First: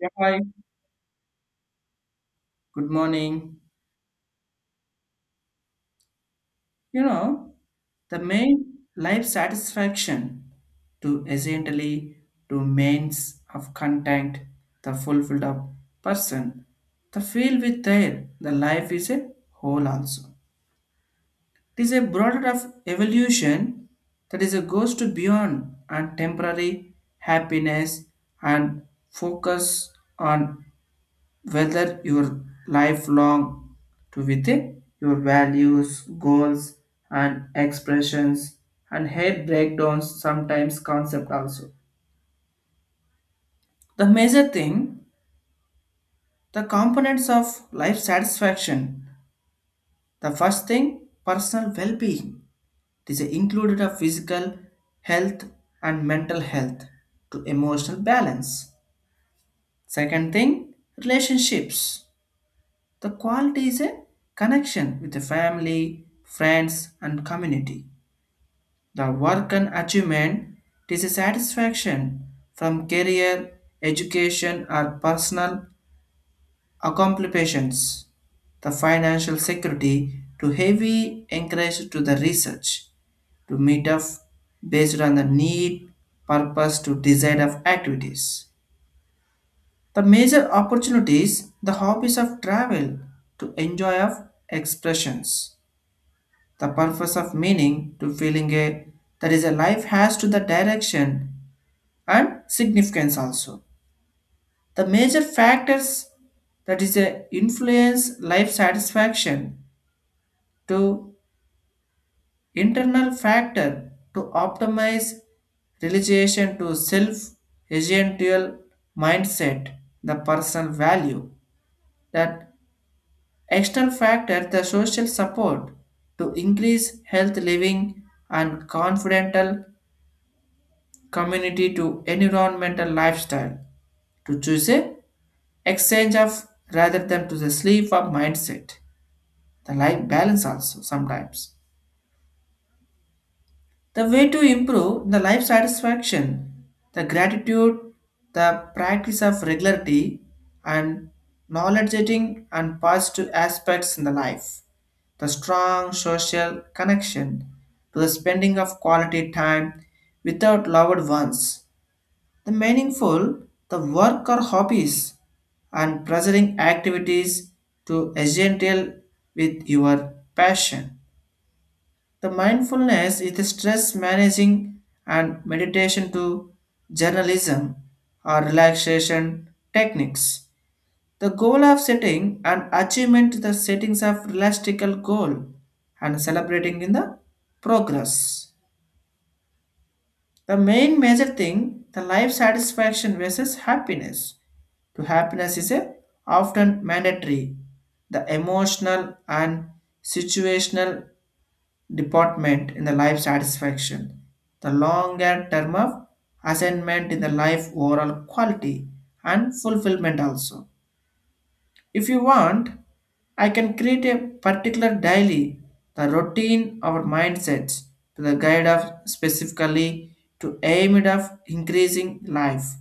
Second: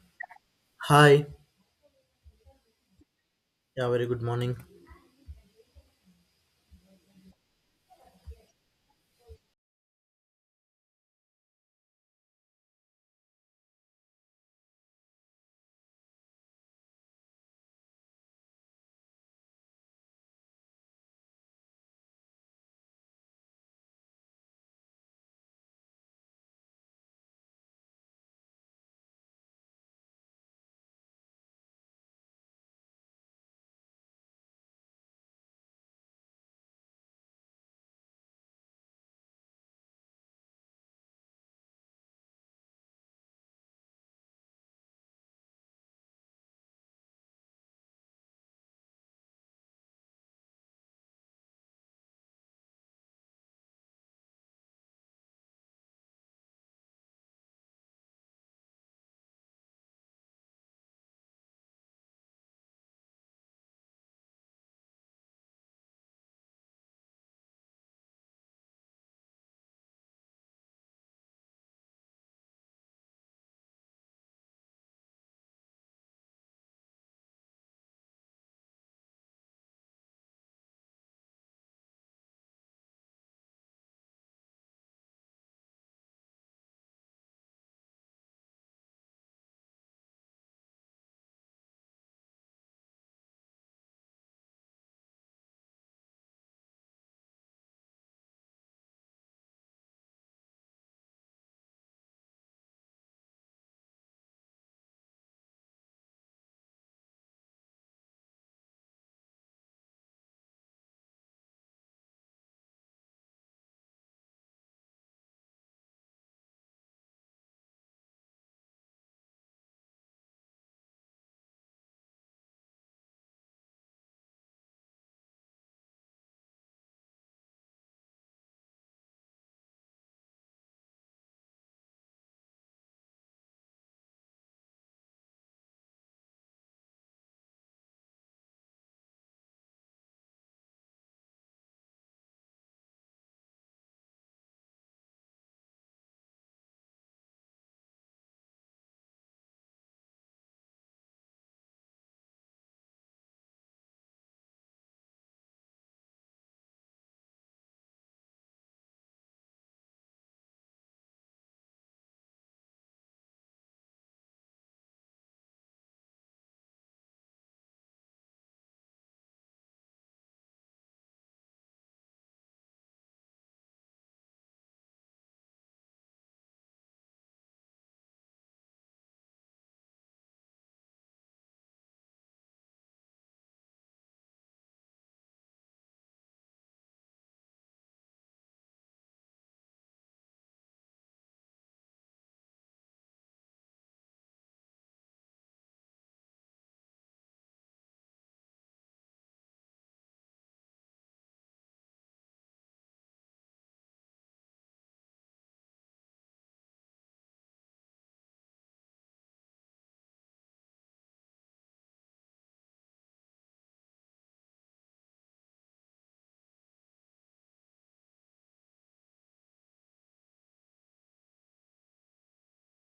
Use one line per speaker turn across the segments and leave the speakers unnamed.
Yeah, hi.
Hi.
Good morning.
Yeah, very good morning.
You know, the main life satisfaction to essentially to means of content, the fulfilled up person, the feel with their the life is a whole also. It is a broader of evolution that is a goes to beyond and temporary happiness and focus on whether your lifelong to with your values, goals, and expressions, and head breakdowns sometimes concept also. The major thing, the components of life satisfaction. The first thing, personal well-being. This is included of physical health and mental health to emotional balance. Second thing, relationships. The quality is a connection with the family, friends, and community. The work and achievement, it is a satisfaction from career, education, or personal accomplishments. The financial security to heavy encourage to the research to meet up based on the need, purpose to desire of activities. The major opportunities, the hobbies of travel to enjoy of expressions, the purpose of meaning to feeling a that is a life has to the direction and significance also, the major factors that is a influence life satisfaction to internal factor to optimize realization to self essential mindset, the personal value that external factor, the social support to increase health living and confidential community to environmental lifestyle to choose a exchange of rather than to the sleep of mindset, the life balance also sometimes. The way to improve the life satisfaction, the gratitude, the practice of regularity and knowledge getting and positive aspects in the life, the strong social connection to the spending of quality time without loved ones, the meaningful, the work or hobbies and pleasuring activities to essential with your passion, the mindfulness is the stress managing and meditation to journalism or relaxation techniques, the goal of setting and achievement, the settings of realistical goal and celebrating in the progress. The main major thing, the life satisfaction versus happiness. To happiness is a often mandatory. The emotional and situational department in the life satisfaction. The longer term of assignment in the life overall quality and fulfillment also. If you want, I can create a particular daily, the routine or mindsets to the guide of specifically to aim it of increasing life.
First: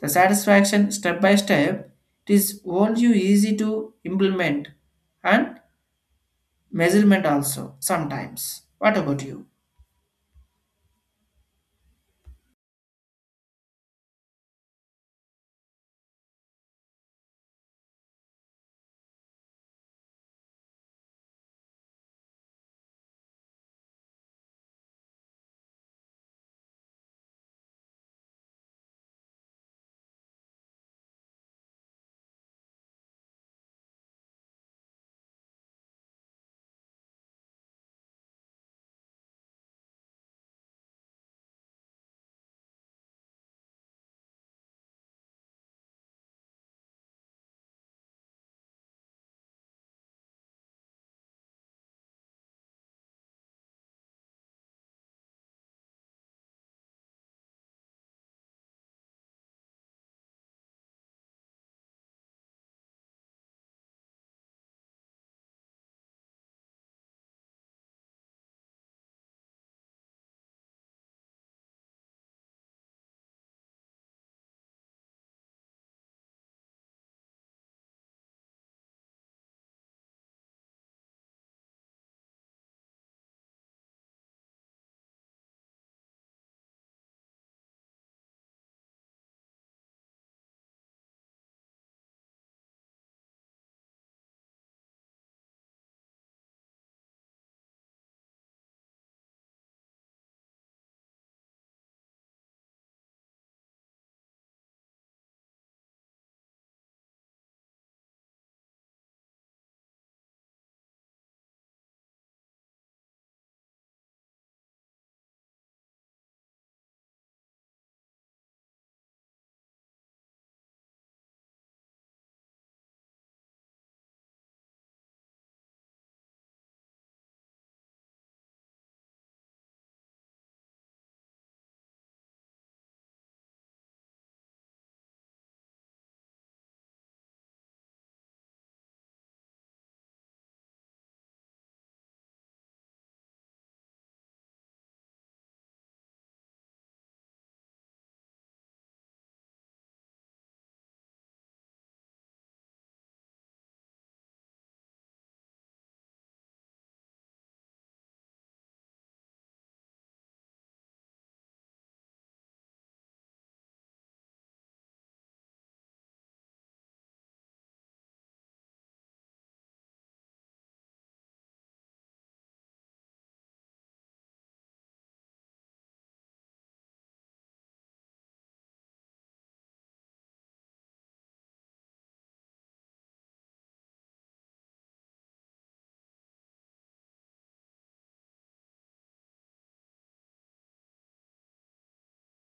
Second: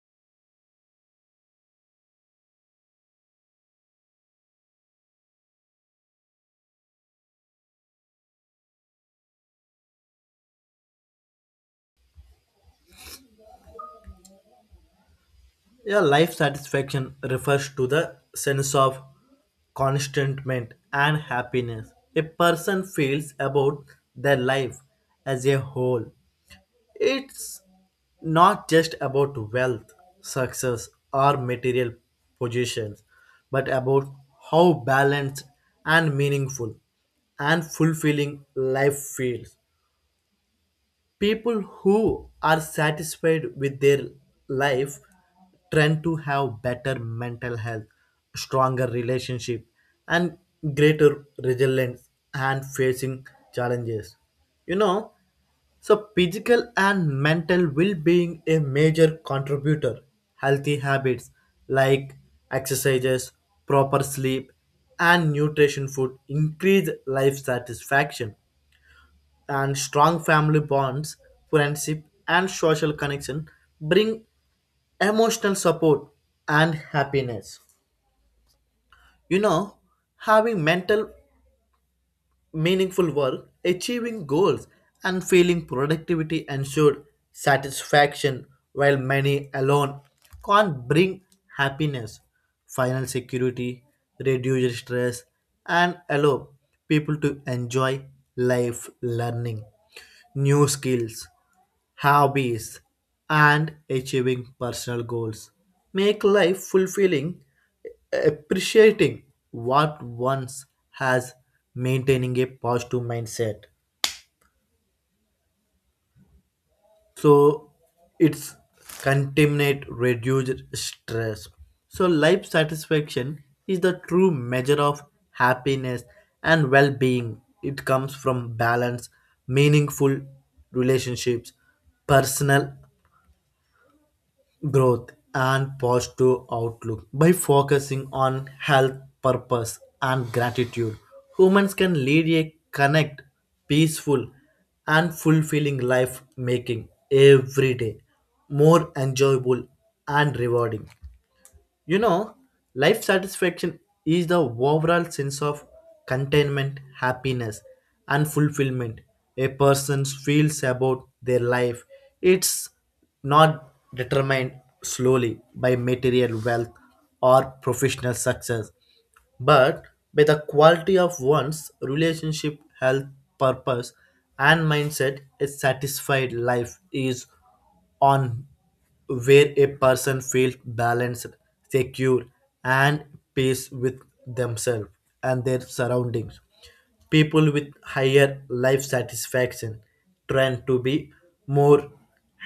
The satisfaction step by step, it is all you easy to implement and measurement also sometimes. What about you?
Yeah, life satisfaction refers to the sense of contentment and happiness a person feels about their life as a whole. It's not just about wealth, success, or material positions, but about how balanced and meaningful and fulfilling life feels. People who are satisfied with their life tend to have better mental health, stronger relationship, and greater resilience and facing challenges, you know. So physical and mental well-being a major contributor. Healthy habits like exercises, proper sleep, and nutrition food increase life satisfaction, and strong family bonds, friendship, and social connection bring emotional support and happiness. You know, having mental, meaningful work, achieving goals, and feeling productivity ensure satisfaction, while many alone can't bring happiness. Final security, reduce stress, and allow people to enjoy life learning new skills, hobbies, and achieving personal goals. Make life fulfilling, appreciating what one's has, maintaining a positive mindset. So it's contaminate, reduce stress. So life satisfaction is the true measure of happiness and well-being. It comes from balance, meaningful relationships, personal growth, and positive outlook. By focusing on health, purpose, and gratitude, humans can lead a connect, peaceful, and fulfilling life, making every day more enjoyable and rewarding. You know, life satisfaction is the overall sense of contentment, happiness, and fulfillment a person feels about their life. It's not determined slowly by material wealth or professional success, but by the quality of one's relationship, health, purpose, and mindset. A satisfied life is on where a person feels balanced, secure, and peace with themselves and their surroundings. People with higher life satisfaction tend to be more,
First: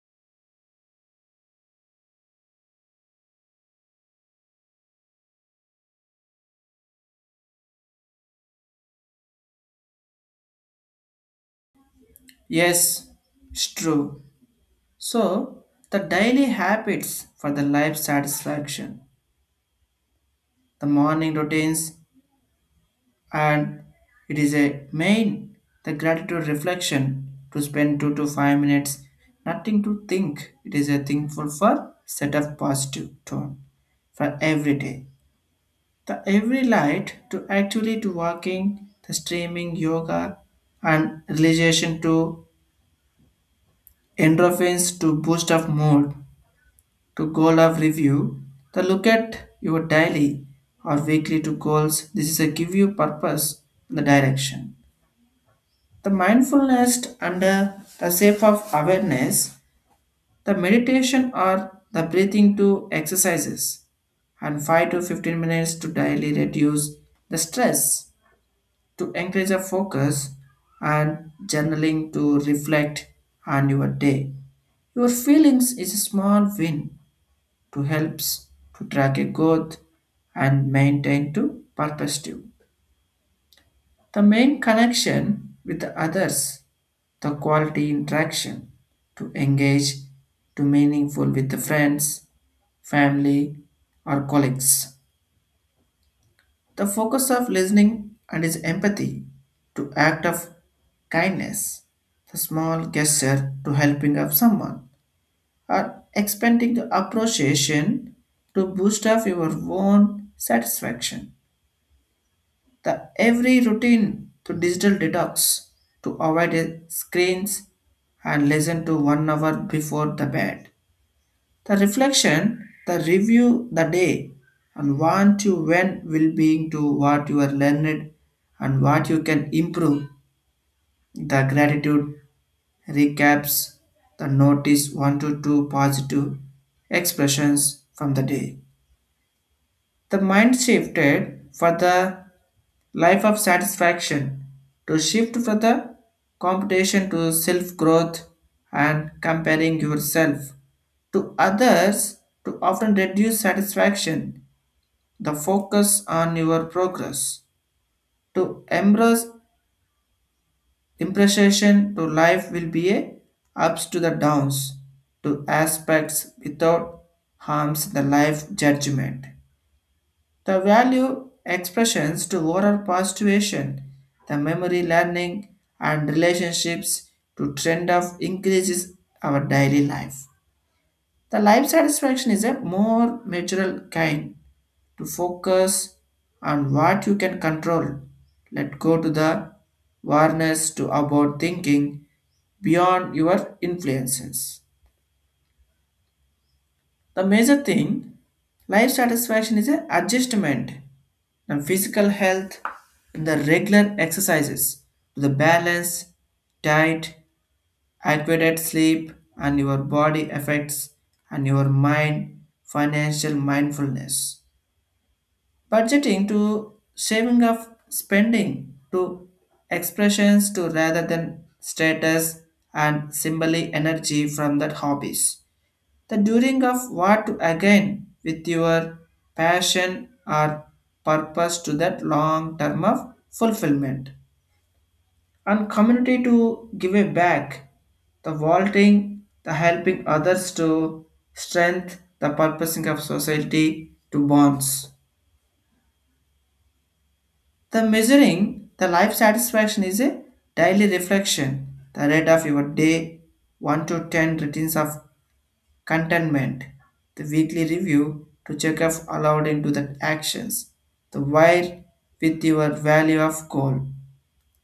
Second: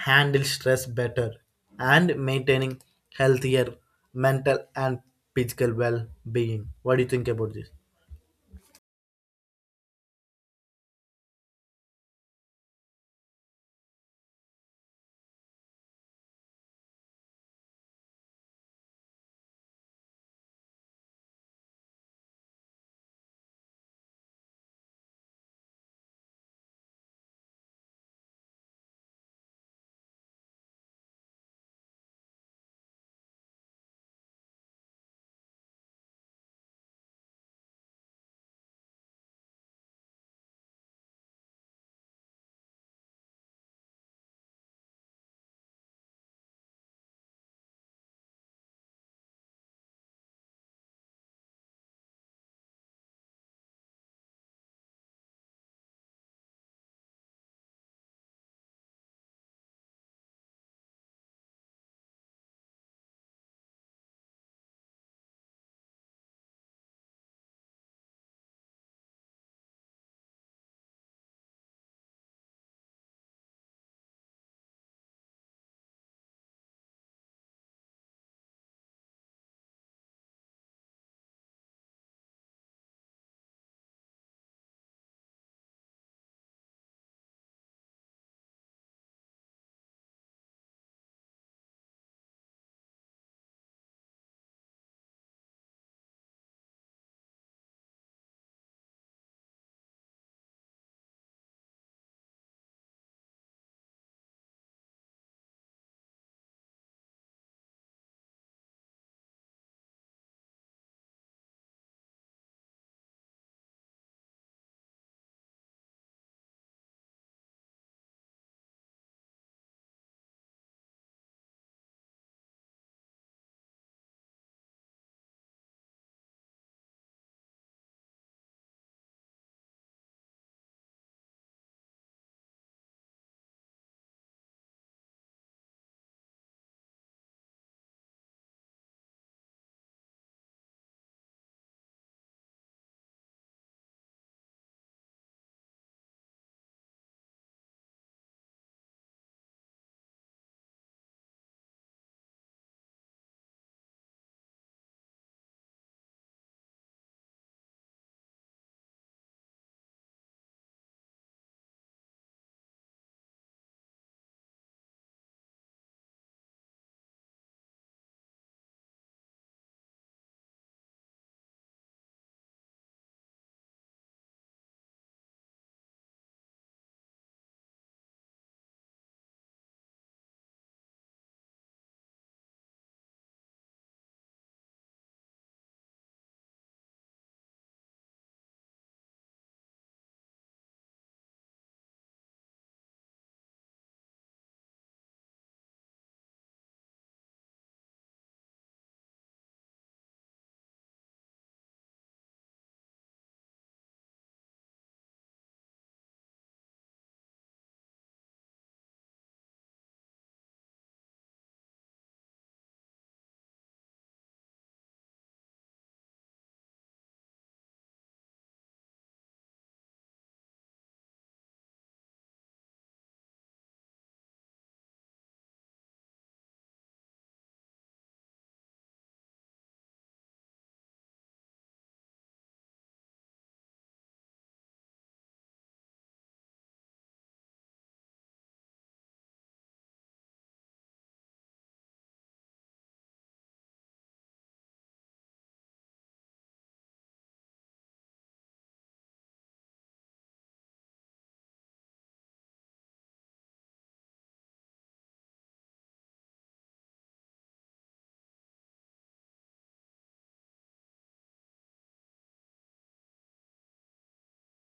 handle stress better, and maintaining healthier mental and physical well-being. What do you think about this?
Yes, it's true. So, the daily habits for the life satisfaction, the morning routines, and it is a main the gratitude reflection to spend 2 to 5 minutes nothing to think it is a thankful for set of positive tone for every day, the every light to actually to walking, the streaming yoga and relation to endorphins to boost of mood, to goal of review, the look at your daily or weekly to goals, this is a give you purpose, the direction. The mindfulness under the shape of awareness, the meditation or the breathing to exercises, and 5 to 15 minutes to daily reduce the stress, to encourage a focus, and journaling to reflect on your day. Your feelings is a small win to helps to track a growth and maintain to perspective. The main connection with the others, the quality interaction, to engage to meaningful with the friends, family, or colleagues. The focus of listening and is empathy to act of kindness, the small gesture to helping of someone, or expanding the appreciation to boost up your own satisfaction. The every routine to digital detox to avoid screens and listen to 1 hour before the bed. The reflection, the review the day and want you when will being to what you are learned and what you can improve. The gratitude recaps, the notice one to two positive expressions from the day. The mind shifted for the life of satisfaction to shift from the competition to self growth and comparing yourself to others to often reduce satisfaction, the focus on your progress to embrace impression to life will be a ups to the downs to aspects without harms the life judgment. The value expressions to oral persuasion, the memory learning and relationships to trend of increases our daily life. The life satisfaction is a more natural kind to focus on what you can control. Let go to the awareness to about thinking beyond your influences. The major thing, life satisfaction is an adjustment and physical health and the regular exercises to the balance diet, adequate sleep and your body effects and your mind, financial mindfulness, budgeting to saving of spending to expressions to rather than status and symbolic energy from that hobbies, the doing of what again with your passion or purpose to that long term of fulfillment and community to give it back, the vaulting the helping others to strength the purposing of society to bonds, the measuring the life satisfaction is a daily reflection, the rate of your day 1 to 10 ratings of contentment, the weekly review to check if allowed into the actions, the wire with your value of goal,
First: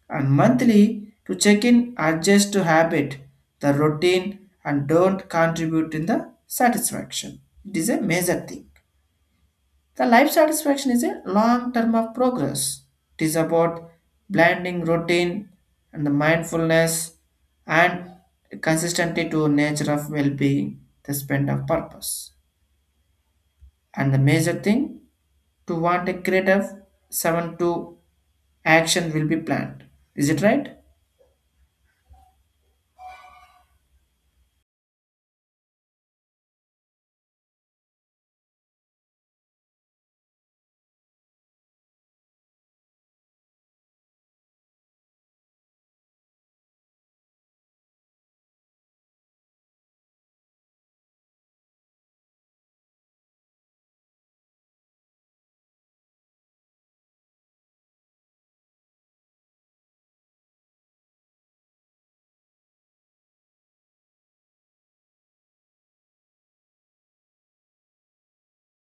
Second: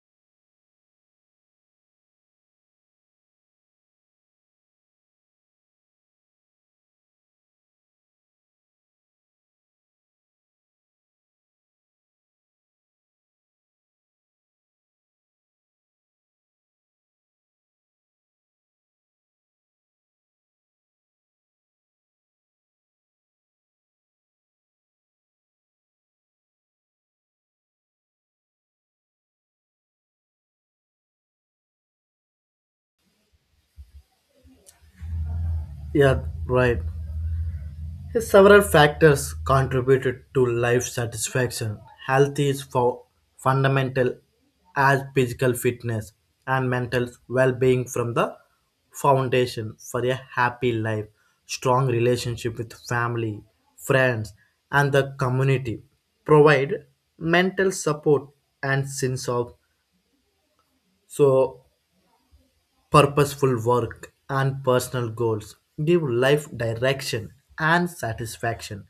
and monthly to check in adjust to habit, the routine, and don't contribute in the satisfaction. It is a major thing. The life satisfaction is a long term of progress. It is about blending routine and the mindfulness and consistency to nature of well-being, the spend of purpose, and the major thing to want a creative 7 to action will be planned, is it right?
Yeah, right. Yes, several factors contributed to life satisfaction. Health is for fundamental as physical fitness and mental well-being from the foundation for a happy life, strong relationship with family, friends, and the community. Provide mental support and sense of. So purposeful work and personal goals give life direction and satisfaction,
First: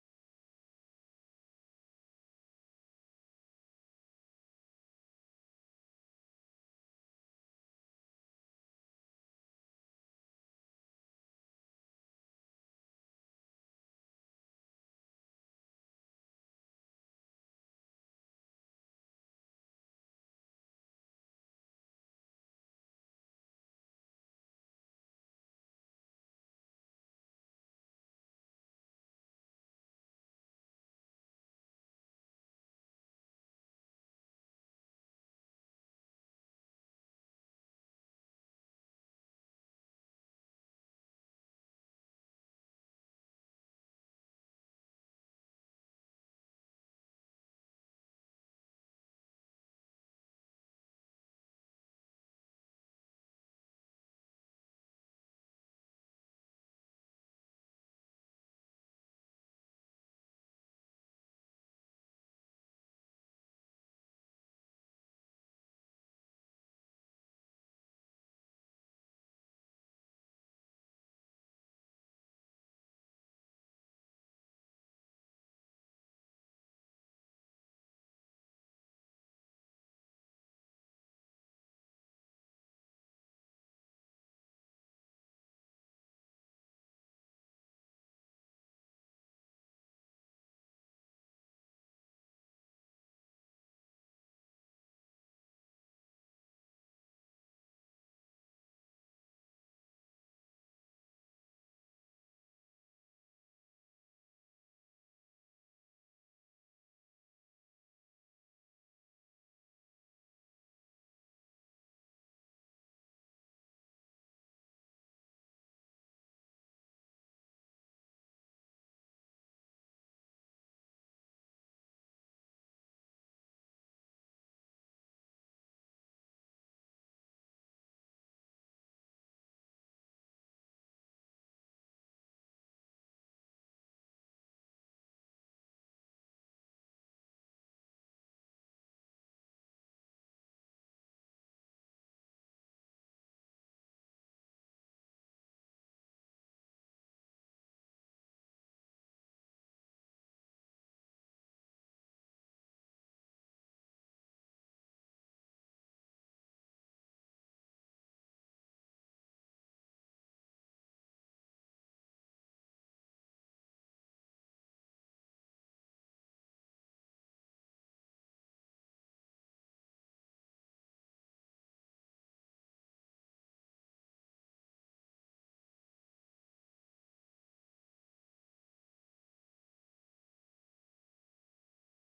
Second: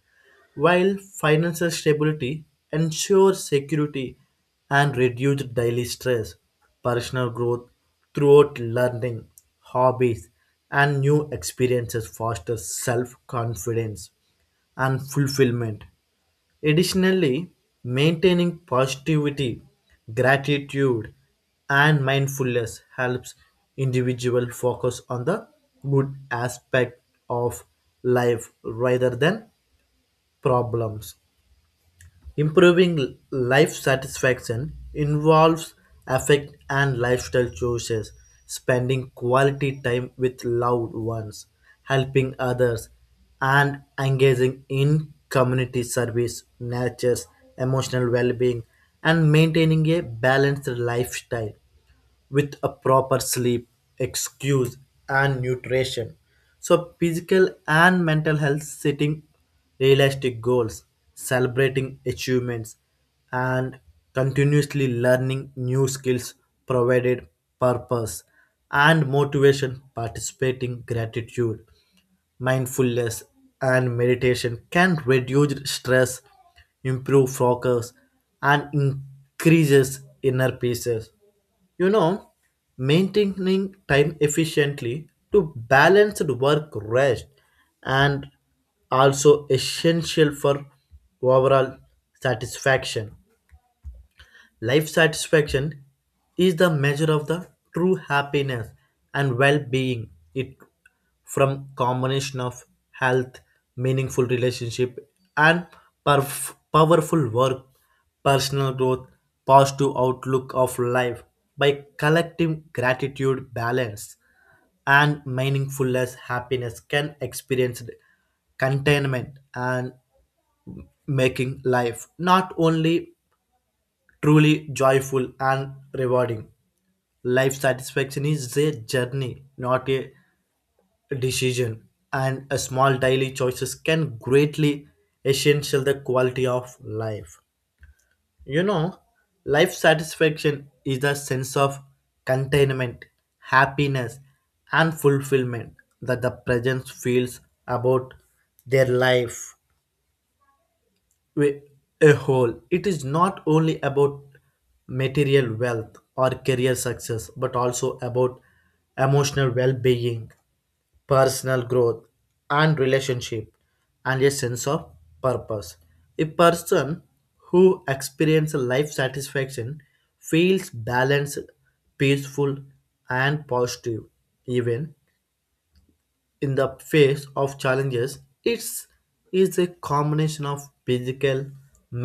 while financial stability ensures security and reduced daily stress. Personal growth throughout learning, hobbies, and new experiences fosters self confidence and fulfillment. Additionally, maintaining positivity, gratitude, and mindfulness helps individual focus on the good aspect of life rather than problems. Improving life satisfaction involves affect and lifestyle choices, spending quality time with loved ones, helping others, and engaging in community service, nurtures emotional well being, and maintaining a balanced lifestyle with a proper sleep, excuse, and nutrition. So, physical and mental health, setting realistic goals, celebrating achievements, and continuously learning new skills provided purpose and motivation. Participating, gratitude, mindfulness, and meditation can reduce stress, improve focus, and increases inner peace, you know. Maintaining time efficiently to balance the work, rest, and also essential for overall satisfaction. Life satisfaction is the measure of the true happiness and well-being. It from combination of health, meaningful relationship, and perf- powerful work, personal growth, positive outlook of life. By collective gratitude, balance, and meaningfulness, happiness can experience containment and making life not only truly joyful and rewarding. Life satisfaction is a journey, not a decision, and a small daily choices can greatly essential the quality of life. You know, life satisfaction is the sense of containment, happiness, and fulfillment that the presence feels about their life wi- a whole. It is not only about material wealth or career success, but also about emotional well being, personal growth, and relationship, and a sense of purpose. A person who experiences life satisfaction feels balanced, peaceful, and positive, even in the face of challenges. It's is a combination of physical,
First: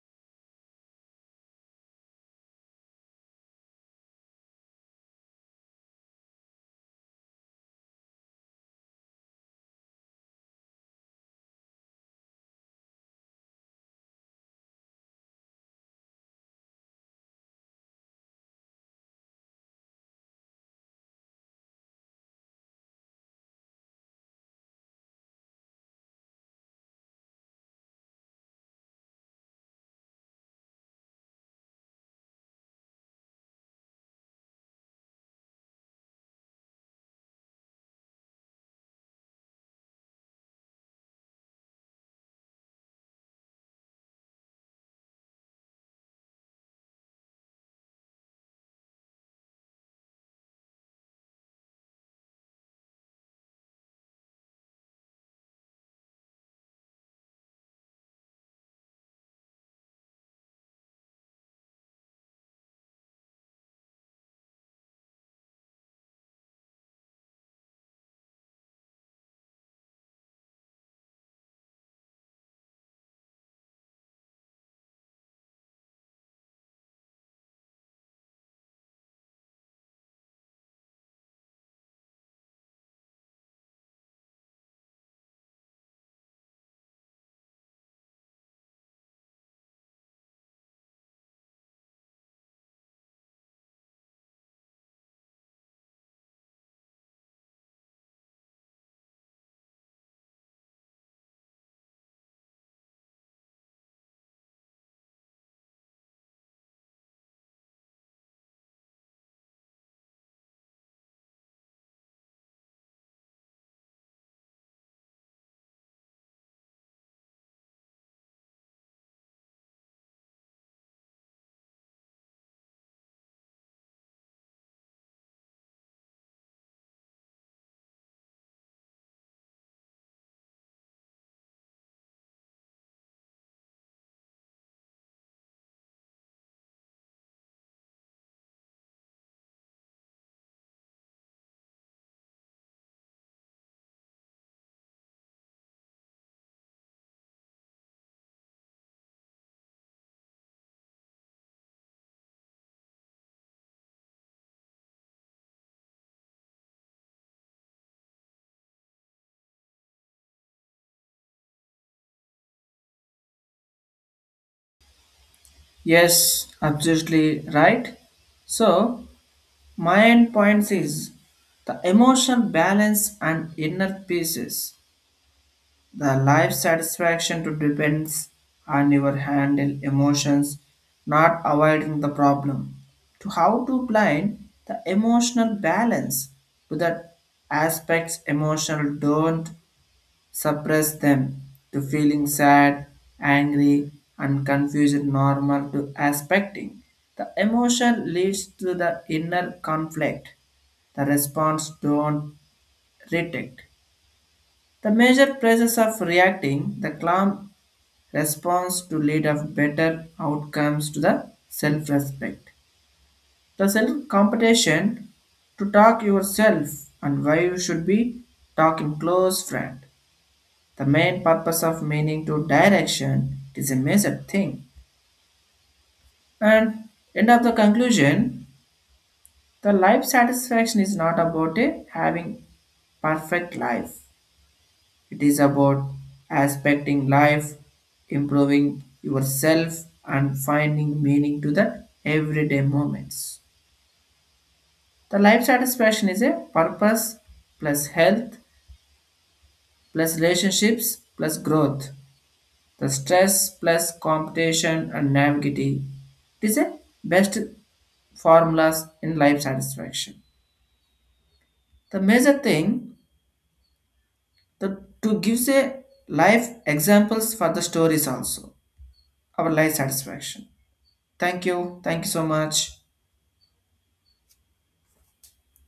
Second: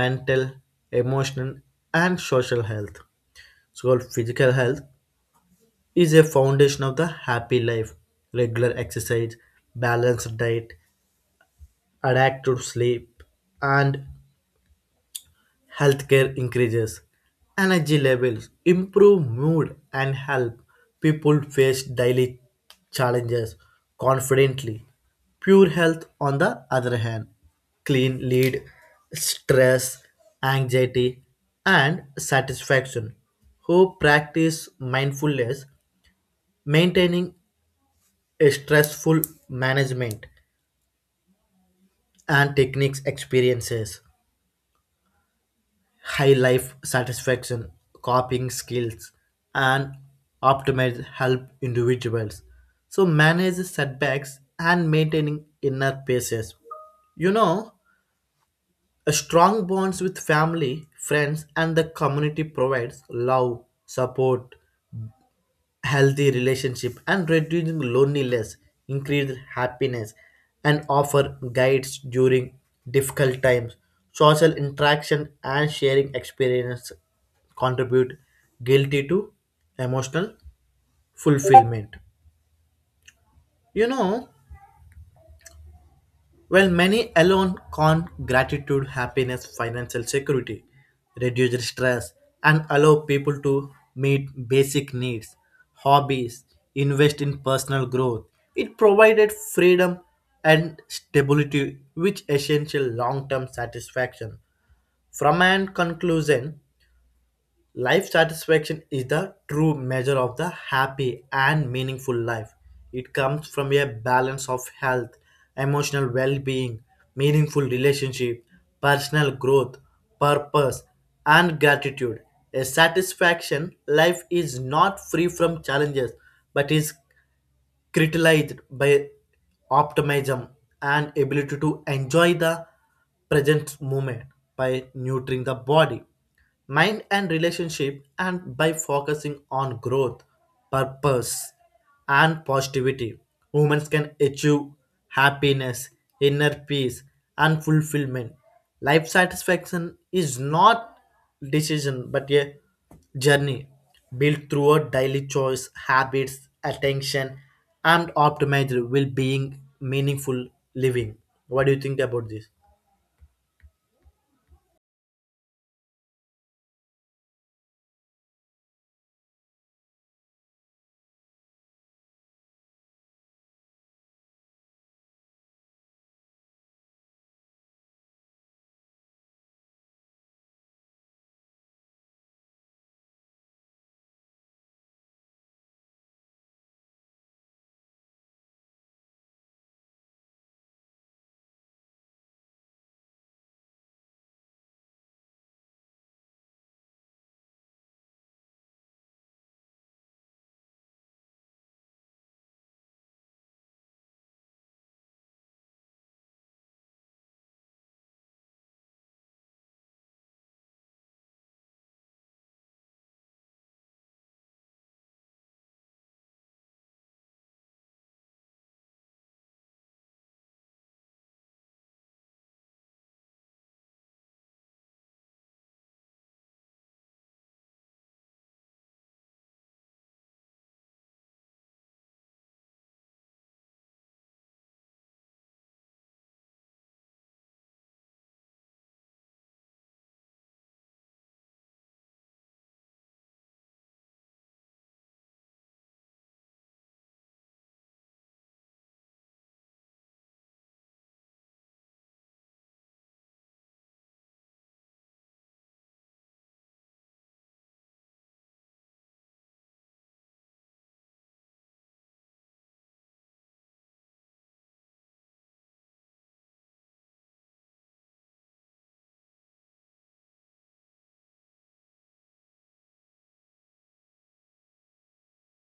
mental, emotional, and social health. So called physical health is a foundation of the happy life. Regular exercise, balanced diet, adequate sleep, and healthcare increases energy levels, improve mood, and help people face daily challenges confidently. Pure health, on the other hand, clean lead, stress, anxiety, and satisfaction. Who practice mindfulness, maintaining a stressful management and techniques experiences. High life satisfaction, coping skills, and optimize help individuals. So manage setbacks and maintaining inner peace. You know, a strong bonds with family, friends, and the community provides love, support, healthy relationship, and reducing loneliness increase happiness and offer guides during difficult times. Social interaction and sharing experience contribute guilty to emotional fulfillment, you know. While many alone con gratitude, happiness, financial security, reduce stress, and allow people to meet basic needs, hobbies, invest in personal growth. It provided freedom and stability, which essential long-term satisfaction. From an conclusion, life satisfaction is the true measure of the happy and meaningful life. It comes from a balance of health, emotional well being, meaningful relationship, personal growth, purpose, and gratitude. A satisfaction life is not free from challenges but is criticalized by optimism and ability to enjoy the present moment. By nurturing the body, mind, and relationship, and by focusing on growth, purpose, and positivity, humans can achieve happiness, inner peace, and fulfillment. Life satisfaction is not decision but a journey, built through a daily choice, habits, attention, and optimized will being meaningful living. What do you think about this?
Yes, absolutely right. So, my end points is the emotional balance and inner pieces, the life satisfaction to depends on your handle emotions, not avoiding the problem, to how to blind the emotional balance to that aspects emotional. Don't suppress them to feeling sad, angry, and confused normal to aspecting. The emotion leads to the inner conflict. The response don't detect. The major process of reacting, the calm response to lead of better outcomes to the self-respect. The self-competition to talk yourself and why you should be talking close friend. The main purpose of meaning to direction is a major thing. And end of the conclusion, the life satisfaction is not about a having perfect life. It is about aspecting life, improving yourself, and finding meaning to the everyday moments. The life satisfaction is a purpose plus health plus relationships plus growth. The stress plus competition and naivety, it is a best formulas in life satisfaction. The major thing, the, to gives a life examples for the stories also our life satisfaction. Thank you. Thank you so much.